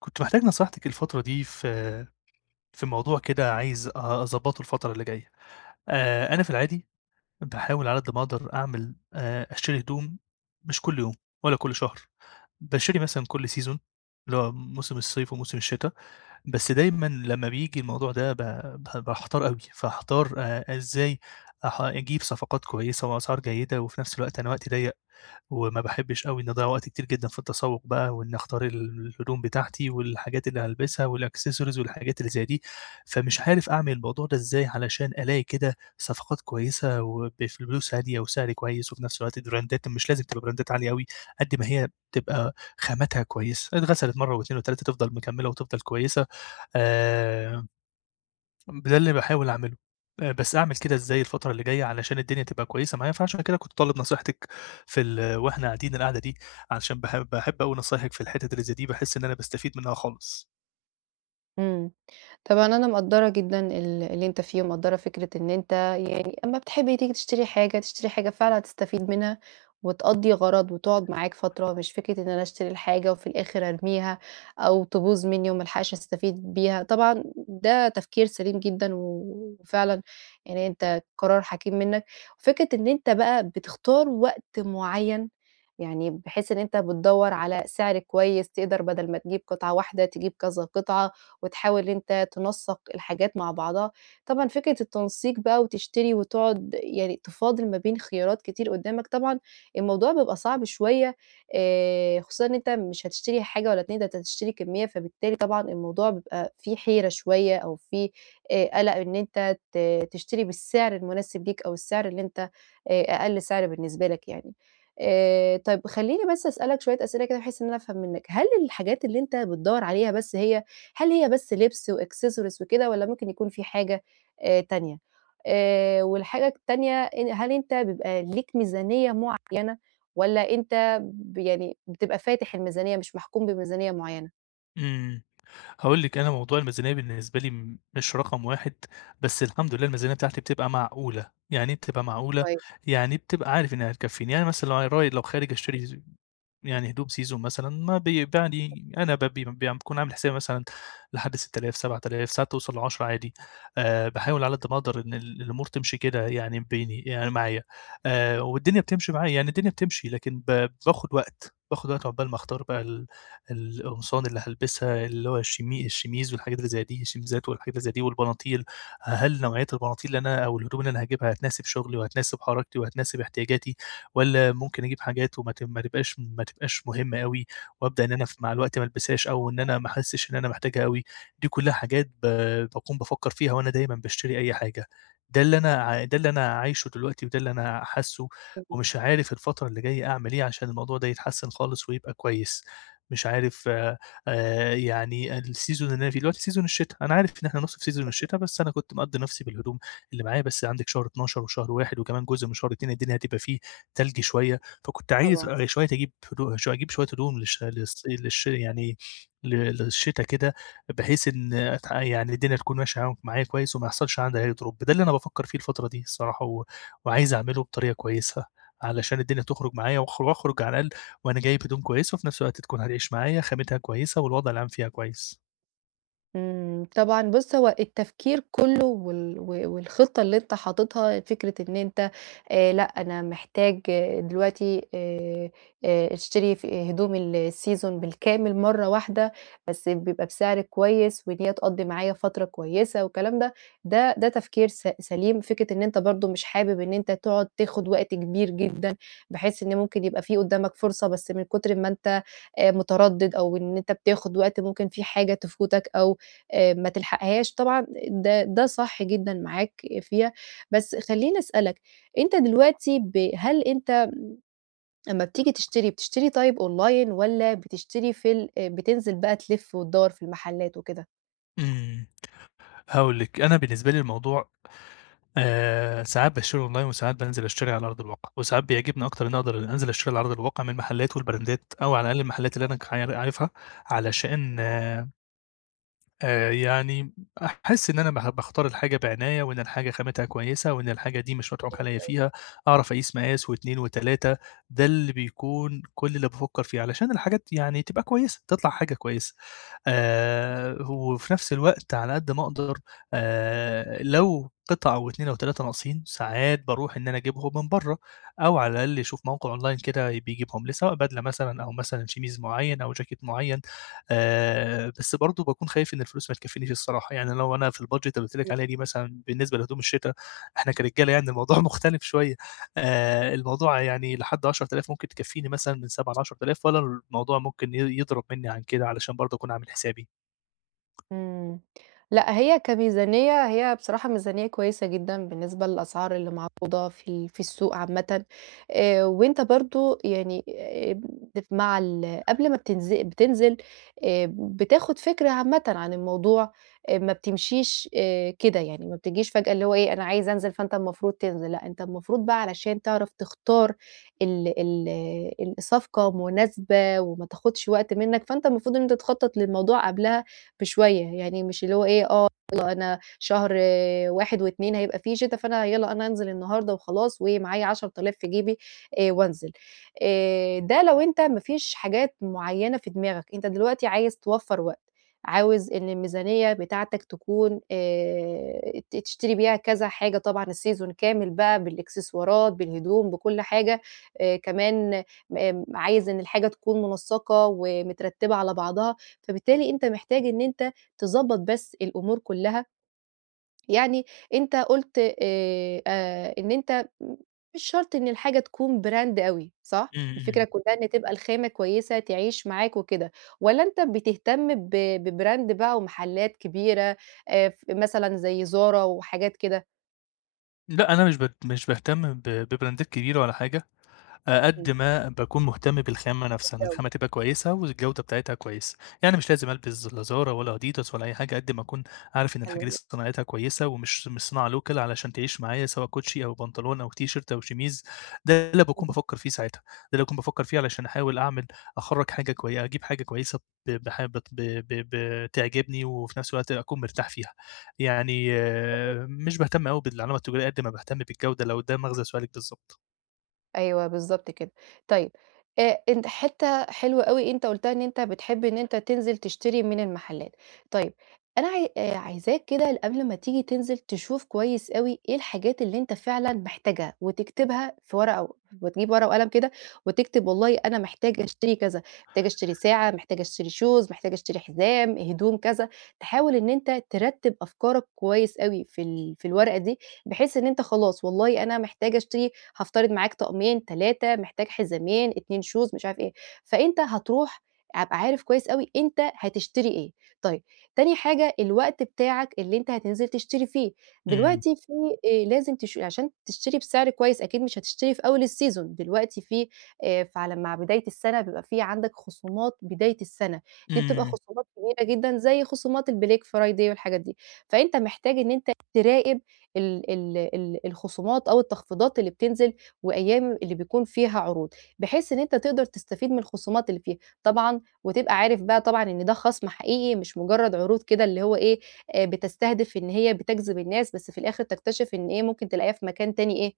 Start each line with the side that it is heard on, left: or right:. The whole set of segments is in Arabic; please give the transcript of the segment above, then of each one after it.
left: كنت محتاج نصيحتِك الفترة دي في في موضوع كده عايز أ أضبّطه الفترة اللي جايّة. آآ أنا في العادي باحاول على قد ما أقدر أعمل آآ أشتري هدوم مش كل يوم ولا كل شهر، باشتري مثلًا كل سيزون اللي هو موسم الصيف وموسم الشِتا، بس دايمًا لمّا بييجي الموضوع ده ب ب باحتار أوي، فاحتار آآ إزاي أح أجيب صفقات كويسة وأسعار جيدة وفي نَفْس الوقت أنا وقتي ضيّق وما باحبّش أوي إن أضيّع وقت كتير جدًا في التسوُّق بقى، وإنّي أختار ال الهدوم بتاعتي والحاجات اللي هالبسها والaccessories والحاجات اللي زي دي، فمش عارف أعمل الموضوع ده إزاي علشان ألاقي كده صفقات كويسة وبفلوس هادية وسعر كويس وفي نَفْس الوقت براندات مش لازم تبقى براندات عالية أوي، قد ما هي تبقى خاماتها كويسة. اتغسلت مرّة و2 و3 تفضل مكمِّلة وتفضل كويسة، آآ ده اللي باحاول أعمله. آآ بس أعمل كده إزاي الفترة اللي جايّة علشان الدنيا تبقى كويسة معايا فعشان كده كنت طالب نصيحتِك في ال وإحنا قاعدين القعدة دي عشان باح باحب أوي نصايحِك في الحِتَت اللي زى دي، باحس إن أنا باستفيد منها خالص.
right: إمم، طبعًا أنا مقدّرة جدًا ال اللي أنت فيه ومقدّرة فكرة إن أنت يعني أمّا بتحب تيجي تشتري حاجة تشتري حاجة فعلًا هتستفيد منها وتقضّي غَرَض وتقعُد معاك فترة مش فكرة إن أنا أشتري الحاجة وفي الآخِر أرميها أو تبوظ منّي وما ألحقش أستفيد بيها. طبعًا ده تفكير سليم جدًا و وفعلًا يعني أنت قرار حكيم منّك وفكرة إن أنت بقى بتختار وقت معيّن يعني بحيث إن أنت بتدوَّر على سعر كويس تقدر بَدَل ما تجيب قطعة واحدة تجيب كذا قطعة وتحاول أنت تنسَّق الحاجات مع بعضها، طبعًا فكرة التنسيق بقى وتشتري وتقعُد يعني تفاضِل ما بين خيارات كتير قُدّامك طبعًا، الموضوع بيبقى صعب شوية آآ خصوصًا إن أنت مش هتشتري حاجة والّا 2، ده أنت هتشتري كمّية، فبالتالي طبعًا الموضوع بيبقى فيه حيرة شوية أو فيه آآ قَلَق إن أنت ت تشتري بالسعر المناسب ليك أو السعر اللي أنت آآ أقَل سعر بالنسبة لك يعني. آآ طيب خلّيني بس أسألك شوية أسئلة كده بحيث إن أنا أفهم منّك، هل الحاجات اللي أنت بتدوَّر عليها بس هي هل هي بس لبْس وaccessories وكده والّا ممكن يكون في حاجة آآ تانية؟ آآ والحاجة التانية إن هل أنت بيبقى ليك ميزانية معينة والّا أنت ب يعني بتبقى فاتح الميزانية مش محكوم بميزانية معيّنة؟
left: امم، هاقول لِك أنا موضوع الميزانية بالنسبة لي مش رقم 1 بس الحمد لله الميزانية بتاعتي بتبقى معقولة، يعني إيه بتبقى معقولة
right: كويس.
left: يعني بتبقى عارف إنها هتكفيني يعني مثلًا لو راي لو خارج أشتري يعني هدوم season مثلًا ما
right: امم.
left: [unintelligible] أنا ب ب باكون عامل حساب مثلًا لحد 6000 7000 ساعات توصل ل10 عادي. آآ، باحاول على قد ما أقدر إن ال الأمور تمشي كده يعني بيني يعني معايا، والدنيا بتمشي معايا يعني الدنيا بتمشي لكن ب باخد وقت، باخد وقت عقبال ما أختار
right: امم.
left: بقى ال القمصان اللي هالبسها اللي هو الشيمي الشيميز والحاجات اللي زي دي الشيميزات والحاجات اللي زي دي والبناطيل، ه هل نوعية البناطيل اللي أنا أو الهدوم اللي أنا هاجيبها هتناسب شغلي وهتناسب حركتي وهتناسب احتياجاتي، والّا ممكن أجيب حاجات وما ت ما تبقاش ما تبقاش مهمة أوي وأبدأ إن أنا أف مع الوقت ما ألبسهاش أو إن أنا ما أحسش إن أنا محتاجها أوي دي كلها حاجات، ب باكون بافكر فيها وأنا دايمًا باشتري أي حاجة ده اللي أنا ع ده اللي أنا عايشه دلوقتي وده اللي أنا حاسه
right: امم.
left: ومش عارف الفترة اللي جاية أعمل إيه عشان الموضوع ده يتحسن خالص، ويبقى كويس مش عارف آآ، يعني السيزون اللي أنا فيه دلوقتي في سيزون الشتا، أنا عارف إن إحنا نص في سيزون
right: [unintelligible]
left: الشتا بس أنا كنت مقضي نفسي بالهدوم اللي معايا بس عندِك شهر 12 وشهر 1 وكمان جزء من شهر 2 الدنيا هتبقى فيه تلج شوية، فكنت عايز
right: طبعًا.
left: شوية أجيب هدو أجيب شوية هدوم للش للص للش يعني ل للشتا كده، بحيث إن ات يعني الدنيا تكون ماشية ع معايا كويس وما يحصلش عندي أي drop ده اللي أنا بافكر فيه الفترة دي الصراحة، و وعايز أعمله بطريقة كويسة علشان الدنيا تخرج معايا وأخ وأخرج على الأقل وأنا جايب هدوم كويسة، وفي نفس الوقت تكون هتعيش معايا خامتها كويسة والوضع العام فيها كويس.
right: إمم، طبعًا بُصّ هو التفكير كلّه، وال و والخطّة اللي أنت حاطتها فكرة إن أنت آآ، لأ أنا محتاج دلوقتي آآ آآ، اشتري في هدوم السيزون بالكامل مرّة واحدة بس بيبقى بسعر كويّس، وإن هي تقضّي معايا فترة كويّسة والكلام ده، ده ده تفكير س سليم، فكرة إن أنت برضه مش حابب إن أنت تقعُد تاخُد وقت كبير جدًا بحيث إن ممكن يبقى في قدّامك فرصة بس من كتر ما أنت آآ مُتردد أو إن أنت بتاخُد وقت ممكن في حاجة تفوتك أو آآ، ما تلحقهاش طبعًا د-ه ده صح جدًا معاك فيها، بس خلّيني اسألك أنت دلوقتي ب هل أنت أمّا بتيجي تشتري بتشتري طيب أونلاين والّا بتشتري في ال أ بتنزِل بقى تلِف وتدوّر في المحلات وكده؟
left: إمم، هاقول لِك، أنا بالنسبة لي الموضوع آآ، ساعات باشتري أونلاين وساعات بانزِل اشتري على أرض الواقع وساعات بيعجبني أكتر إنّي اقدر إن انزِل اشتري اللي على أرض الواقع، من محلات والبراندات أو على الأقل المحلات اللي أنا ك يعني عارفها عشان آآ آآ، يعني أحس إن أنا مه باختار الحاجة بعناية وإن الحاجة خامتها كويّسة وإن الحاجة دي مش مضحوك عليّا
right: [unintelligible]
left: فيها، أعرف اقيس مقاس و2 و3 ده اللي بيكون كل اللي بافكر فيه علشان الحاجات يعني تبقى كويّسة تطلع حاجة كويّسة
right: [unintelligible]
left: آآ، وفي نفس الوقت على قد ما اقدر آآ، لو قطعة أو 2 أو 3 ناقصين ساعات باروح إن أنا اجيبهم من برّا أو على الأقل يشوف موقع أونلاين كده بيجيبهم لي سواء بدلَة مثلًا أو مثلًا شيميز معيّن أو جاكيت معيّن آآ، بس برضه باكون خايف إن الفلوس ما تكفينيش الصراحة، يعني لو أنا في البادجد اللي قُلت لِك
right: [unintelligible]
left: عليها دي مثلًا بالنسبة لدوم الشتا إحنا كرجال يعني الموضوع مختلف شويّة آآ، الموضوع يعني لحد 10000 ممكن تكفيني مثلًا من 7 ل10000 فعلًا الموضوع ممكن ي يضرب مني عن كده؟ علشان برضه أكون عامل حسابي.
right: إمم، لأ هي كميزانيّة هي بصراحة ميزانيّة كويّسة جدًا، بالنسبة للأسعار اللي معروضة في ال في السوق عامةً آآ، وأنت برضه يعني آمم، مع ال قبل ما بتنز بتنزِل آآ، بتاخُد فكرة عامةً عن الموضوع أ ما بتمشيش آآ، كده يعني ما بتجيش فجأة اللي هو إيه أنا عايز أنزِل فأنت المفروض تنزِل، لأ أنت المفروض بقى علشان تعرف تختار ال ال الصفقة مناسبة وما تاخُدش وقت منّك فأنت المفروض إن أنت تخطط للموضوع قبلها بشويّة، يعني مش اللي هو إيه آه وأنا شهر 1 و2 هيبقى في شِتة فأنا يالّا أنا أنزِل النهاردة وخلاص ومعايا 10000 في جيبي آآ، وأنزِل آآ، ده لو أنت ما فيش حاجات معيّنة في دماغك أنت دلوقتي عايز توفّر وقت عاوز إن الميزانيّة بتاعتك تكون آآ، ت تشتري بيها كذا حاجة طبعًا الseason كامل بقى بالإكسسوارات بالهدوم بكل حاجة آآ، كمان إمم، عايز إن الحاجة تكون منسّقة ومترتبة على بعضها فبالتالي أنت محتاج إن أنت تضبط بس الأمور كلها، يعني أنت قُلت آآ أ إن أنت مش شرط إن الحاجة تكون براند أوي صح؟
left: إمم،
right: الفكرة
left: إمم.
right: كلها إن تبقى الخامة كويّسة تعيش معاك وكده والّا أنت بتهتم ب ببراند بقى ومحلّات كبيرة آآ، ف مثلًا زي زارا وحاجات كده؟
left: لأ أنا مش ب مش باهتم ب ببرندات كبيرة ولا حاجة
right: امم.
left: قد ما باكون مهتم بالخامة نفسها إن الخامة
right: الجودة.
left: تبقى كويسة والجودة بتاعتها كويسة، يعني مش لازم ألبس لا Zara ولا adidas ولا أي حاجة قد ما أكون عارف إن الحاجة
right: حلو
left: دي
right: ده.
left: صناعتها كويسة ومش مش صناعة local علشان تعيش معايا سواء كوتشي أو بنطلون أو تيشيرت أو شميز ده اللي باكون
right: اهم.
left: بافكر فيه ساعتها ده اللي باكون بافكر فيه علشان أحاول أعمل أخرج حاجة كوي أجيب حاجة كويسة ب بحا ب ب ب ب بتعجبني وفي نفس الوقت أكون مرتاح فيها. يعني
right: [unintelligible]
left: آآ، مش باهتم أوي بالعلامة التجارية قد ما باهتم بالجودة لو ده مغزى سؤالِك بالضبط.
right: أيوه بالضبط كده، طيب آآ، أنت حتة حلوة أوي أنت قُلتها إن أنت بتحب إن أنت تنزل تشتري من المحلات، طيب، أنا عاي آآ، عايزاك كده قبل ما تيجي تنزل تشوف كويس أوي إيه الحاجات اللي أنت فعلًا محتاجها. وتكتبها في ورقة، و وتجيب ورق وقلم كده وتكتب والله أنا محتاج أشتري كذا، محتاج أشتري ساعة محتاج أشتري shoes محتاج أشتري حزام هدوم كذا، تحاول إن أنت ترتب أفكارك كويس أوي في ال في الورقة دي بحيث إن أنت خلاص والله أنا محتاج أشتري هافترض معاك طقمين 3 محتاجة حزامين 2 شوز مش عارف إيه، فأنت هتروح هابقى عارف كويس أوي أنت هتشتري إيه، طيب تاني حاجة الوقت بتاعك اللي أنت هتنزل تشتري فيه،
left: امم.
right: دلوقتي في آآ، لازم تش عشان تشتري بسعر كويس أكيد مش هتشتري في أول السيزون دلوقتي في آآ، فعلي مع بداية السنة بيبقى في عندك خصومات بداية السنة دي بتبقى
left: امم.
right: خصومات كبيرة جدًا زي خصومات الBlack Friday والحاجات دي فأنت محتاج إن أنت تراقب ال ال ال الخصومات أو التخفيضات اللي بتنزل وأيام اللي بيكون فيها عروض بحيث إن أنت تقدر تستفيد من الخصومات اللي فيه طبعًا وتبقى عارف بقى طبعًا إن ده خصم حقيقي، مش مجرد عروض كده اللي هو إيه بتستهدف إن هي بتجذب الناس بس في الآخر تكتشف إن إيه ممكن تلاقيها في مكان تاني إيه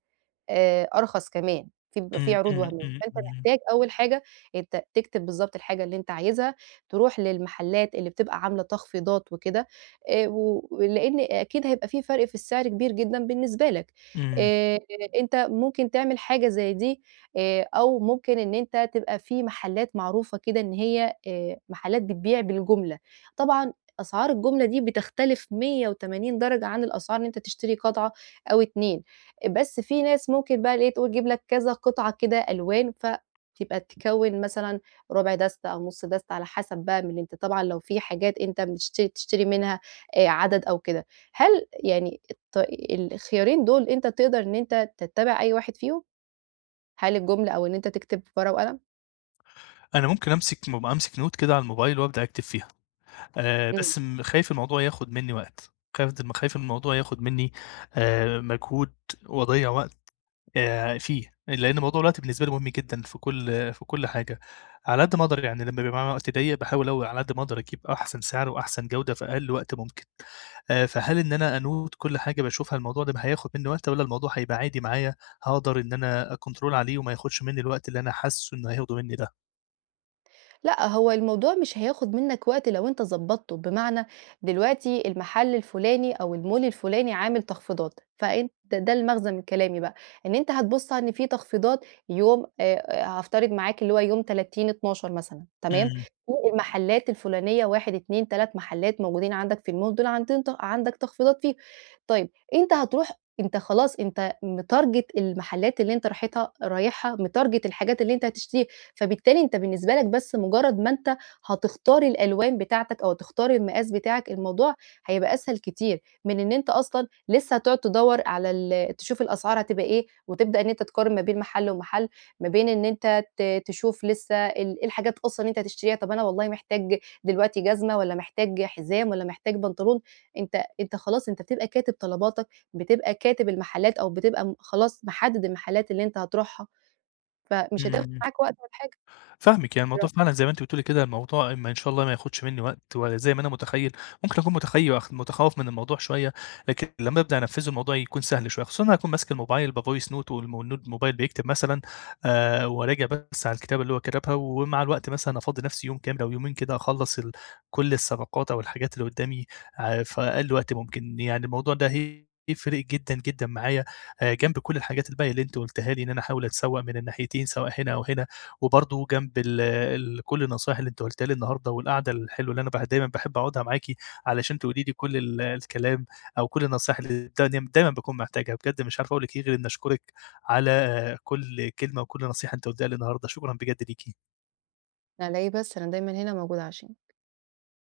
right: آآ، أرخص كمان في بيبقي في
left: امم،
right: عروض
left: امم،
right: وهمية،
left: امم،
right: فأنت
left: امم.
right: محتاج أول حاجة أنت تكتب بالضبط الحاجة اللي أنت عايزها تروح للمحلات اللي بتبقى عاملة تخفيضات وكده آآ، و ولإن أكيد هيبقى في فرق في السعر كبير جدًا بالنسبة لك
left: امم.
right: آآ، أنت ممكن تعمل حاجة زي دي آآ، أو ممكن إن أنت تبقى في محلات معروفة كده إن هي آآ، محلات بتبيع بالجملة طبعًا أسعار الجملة دي بتختلف 180 درجة عن الأسعار اللي أنت تشتري قطعة أو 2 بس في ناس ممكن بقى اللي هي تقول تجيب لك كذا قطعة كده ألوان فتبقى تكّون مثلًا ربع دستة أو نُص دستة على حسب بقى من أنت طبعًا لو في حاجات أنت بتش تشتري منها آآ، عدد أو كده، هل يعني الط الخيارين دول أنت تقدر إن أنت تتبع أي واحد فيهم؟ هل الجملة أو إن أنت تكتب في ورقه وقل؟
left: أنا ممكن أمسك أمسك note كده على الموبايل وأبدأ أكتب فيها آآ،
right: امم.
left: بس خايف الموضوع ياخد مني وقت خايف خايف إن الموضوع ياخد مني آآ، مجهود وأضيع وقت آآ، فيه لأن موضوع الوقت بالنسبة لي مهم جدًا في كل في كل حاجة على قد ما أقدر يعني لما بيبقى معايا وقت ضيق باحاول أو على قد ما أقدر أجيب أحسن سعر وأحسن جودة في أقل وقت ممكن، فهل إن أنا أنوت كل حاجة باشوفها الموضوع ده هياخد مني وقت، والّا الموضوع هيبقى عادي معايا هأقدر إن أنا أكنترول عليه وما يخدش مني الوقت اللي أنا حاسه إنه هياخده مني ده؟
right: لأ هو الموضوع مش هياخد منك وقت لو أنت ضبّطته، بمعنى دلوقتي المحل الفلاني أو المول الفلاني عامل تخفيضات، فأنت ده المغزى من كلامي بقى إن أنت هتبص إن في تخفيضات يوم آآ، هافترض معاك اللي هو يوم 30-12 مثلًا تمام
left: امم.
right: في المحلات الفلانية 1 2 3 محلات موجودين عندك في المول دول عندنا ت عندك تخفيضات فيهم طيب أنت هتروح أنت خلاص أنت متارجيت المحلات اللي أنت راحتها رايحها متارجيت الحاجات اللي أنت هتشتريها، فبالتالي أنت بالنسبة لك بس مجرد ما أنت هتختار الألوان بتاعتك أو تختار المقاس بتاعك الموضوع هيبقى أسهل كتير، من إن أنت أصلًا لسه هتقعد تدور على ال تشوف الأسعار هتبقى إيه، وتبدأ إن أنت تقارن ما بين محل ومحل ما بين إن أنت ت تشوف لسه ال إيه الحاجات أصلًا اللي أنت هتشتريها، طب أنا والله محتاج دلوقتي جزمة والّا محتاج حزام والّا محتاج بنطلون، أنت أنت خلاص أنت بتبقى كاتب طلباتك بتبقى كاتب المحلات أو بتبقى م خلاص محدد المحلات اللي أنت هتروحها فمش هتاخد
left: امم.
right: معاك وقت ولا حاجة.
left: فاهمِك، يعني
right: إيه رأي
left: الموضوع فعلًا زي ما أنتِ بتقولي كده الموضوع م إن شاء الله ما يخدش مني وقت، ولا زي ما أنا متخيل ممكن أكون متخي خ متخوف من الموضوع شوية لكن لما أبدأ أنفذه الموضوع يكون سهل شوية، خصوصًا إن أنا هاكون ماسك الموبايل بvoice note والم والnote الموبايل بيكتب مثلًا آآ، وأراجع بس على الكتابة اللي هو كتبها ومع الوقت مثلًا أفضِّي نفسي يوم كامل أو يومين كده أخلص ال كل الصفقات أو الحاجات اللي قدامي ع في أقل وقت ممكن يعني الموضوع ده هيفرق جدًا، جدًا، معايا آآ، جنب كل الحاجات الباقية اللي أنتِ قُلتيها لي إن أنا أحاول أتسوق من الناحيتين سواء هنا أو هنا، وبرضه جنب ال ال كل النصايح اللي أنتِ قلتيها لي النهاردة والقعدة الحلوة اللي أنا ب دايمًا باحب أقعدها معاكِ، علشان تقولي لي كل ال الكلام أو كل النصايح اللي [unintelligible] دايمًا باكون محتاجها، بجد مش عارف أقول لِك إيه غير إني أشكرِك على كل كلمة وكل نصيحة أنتِ قُلتيها لي النهاردة، شكرًا بجد ليكِ.
right: على إيه بس، أنا دايمًا هنا موجودة عشانك.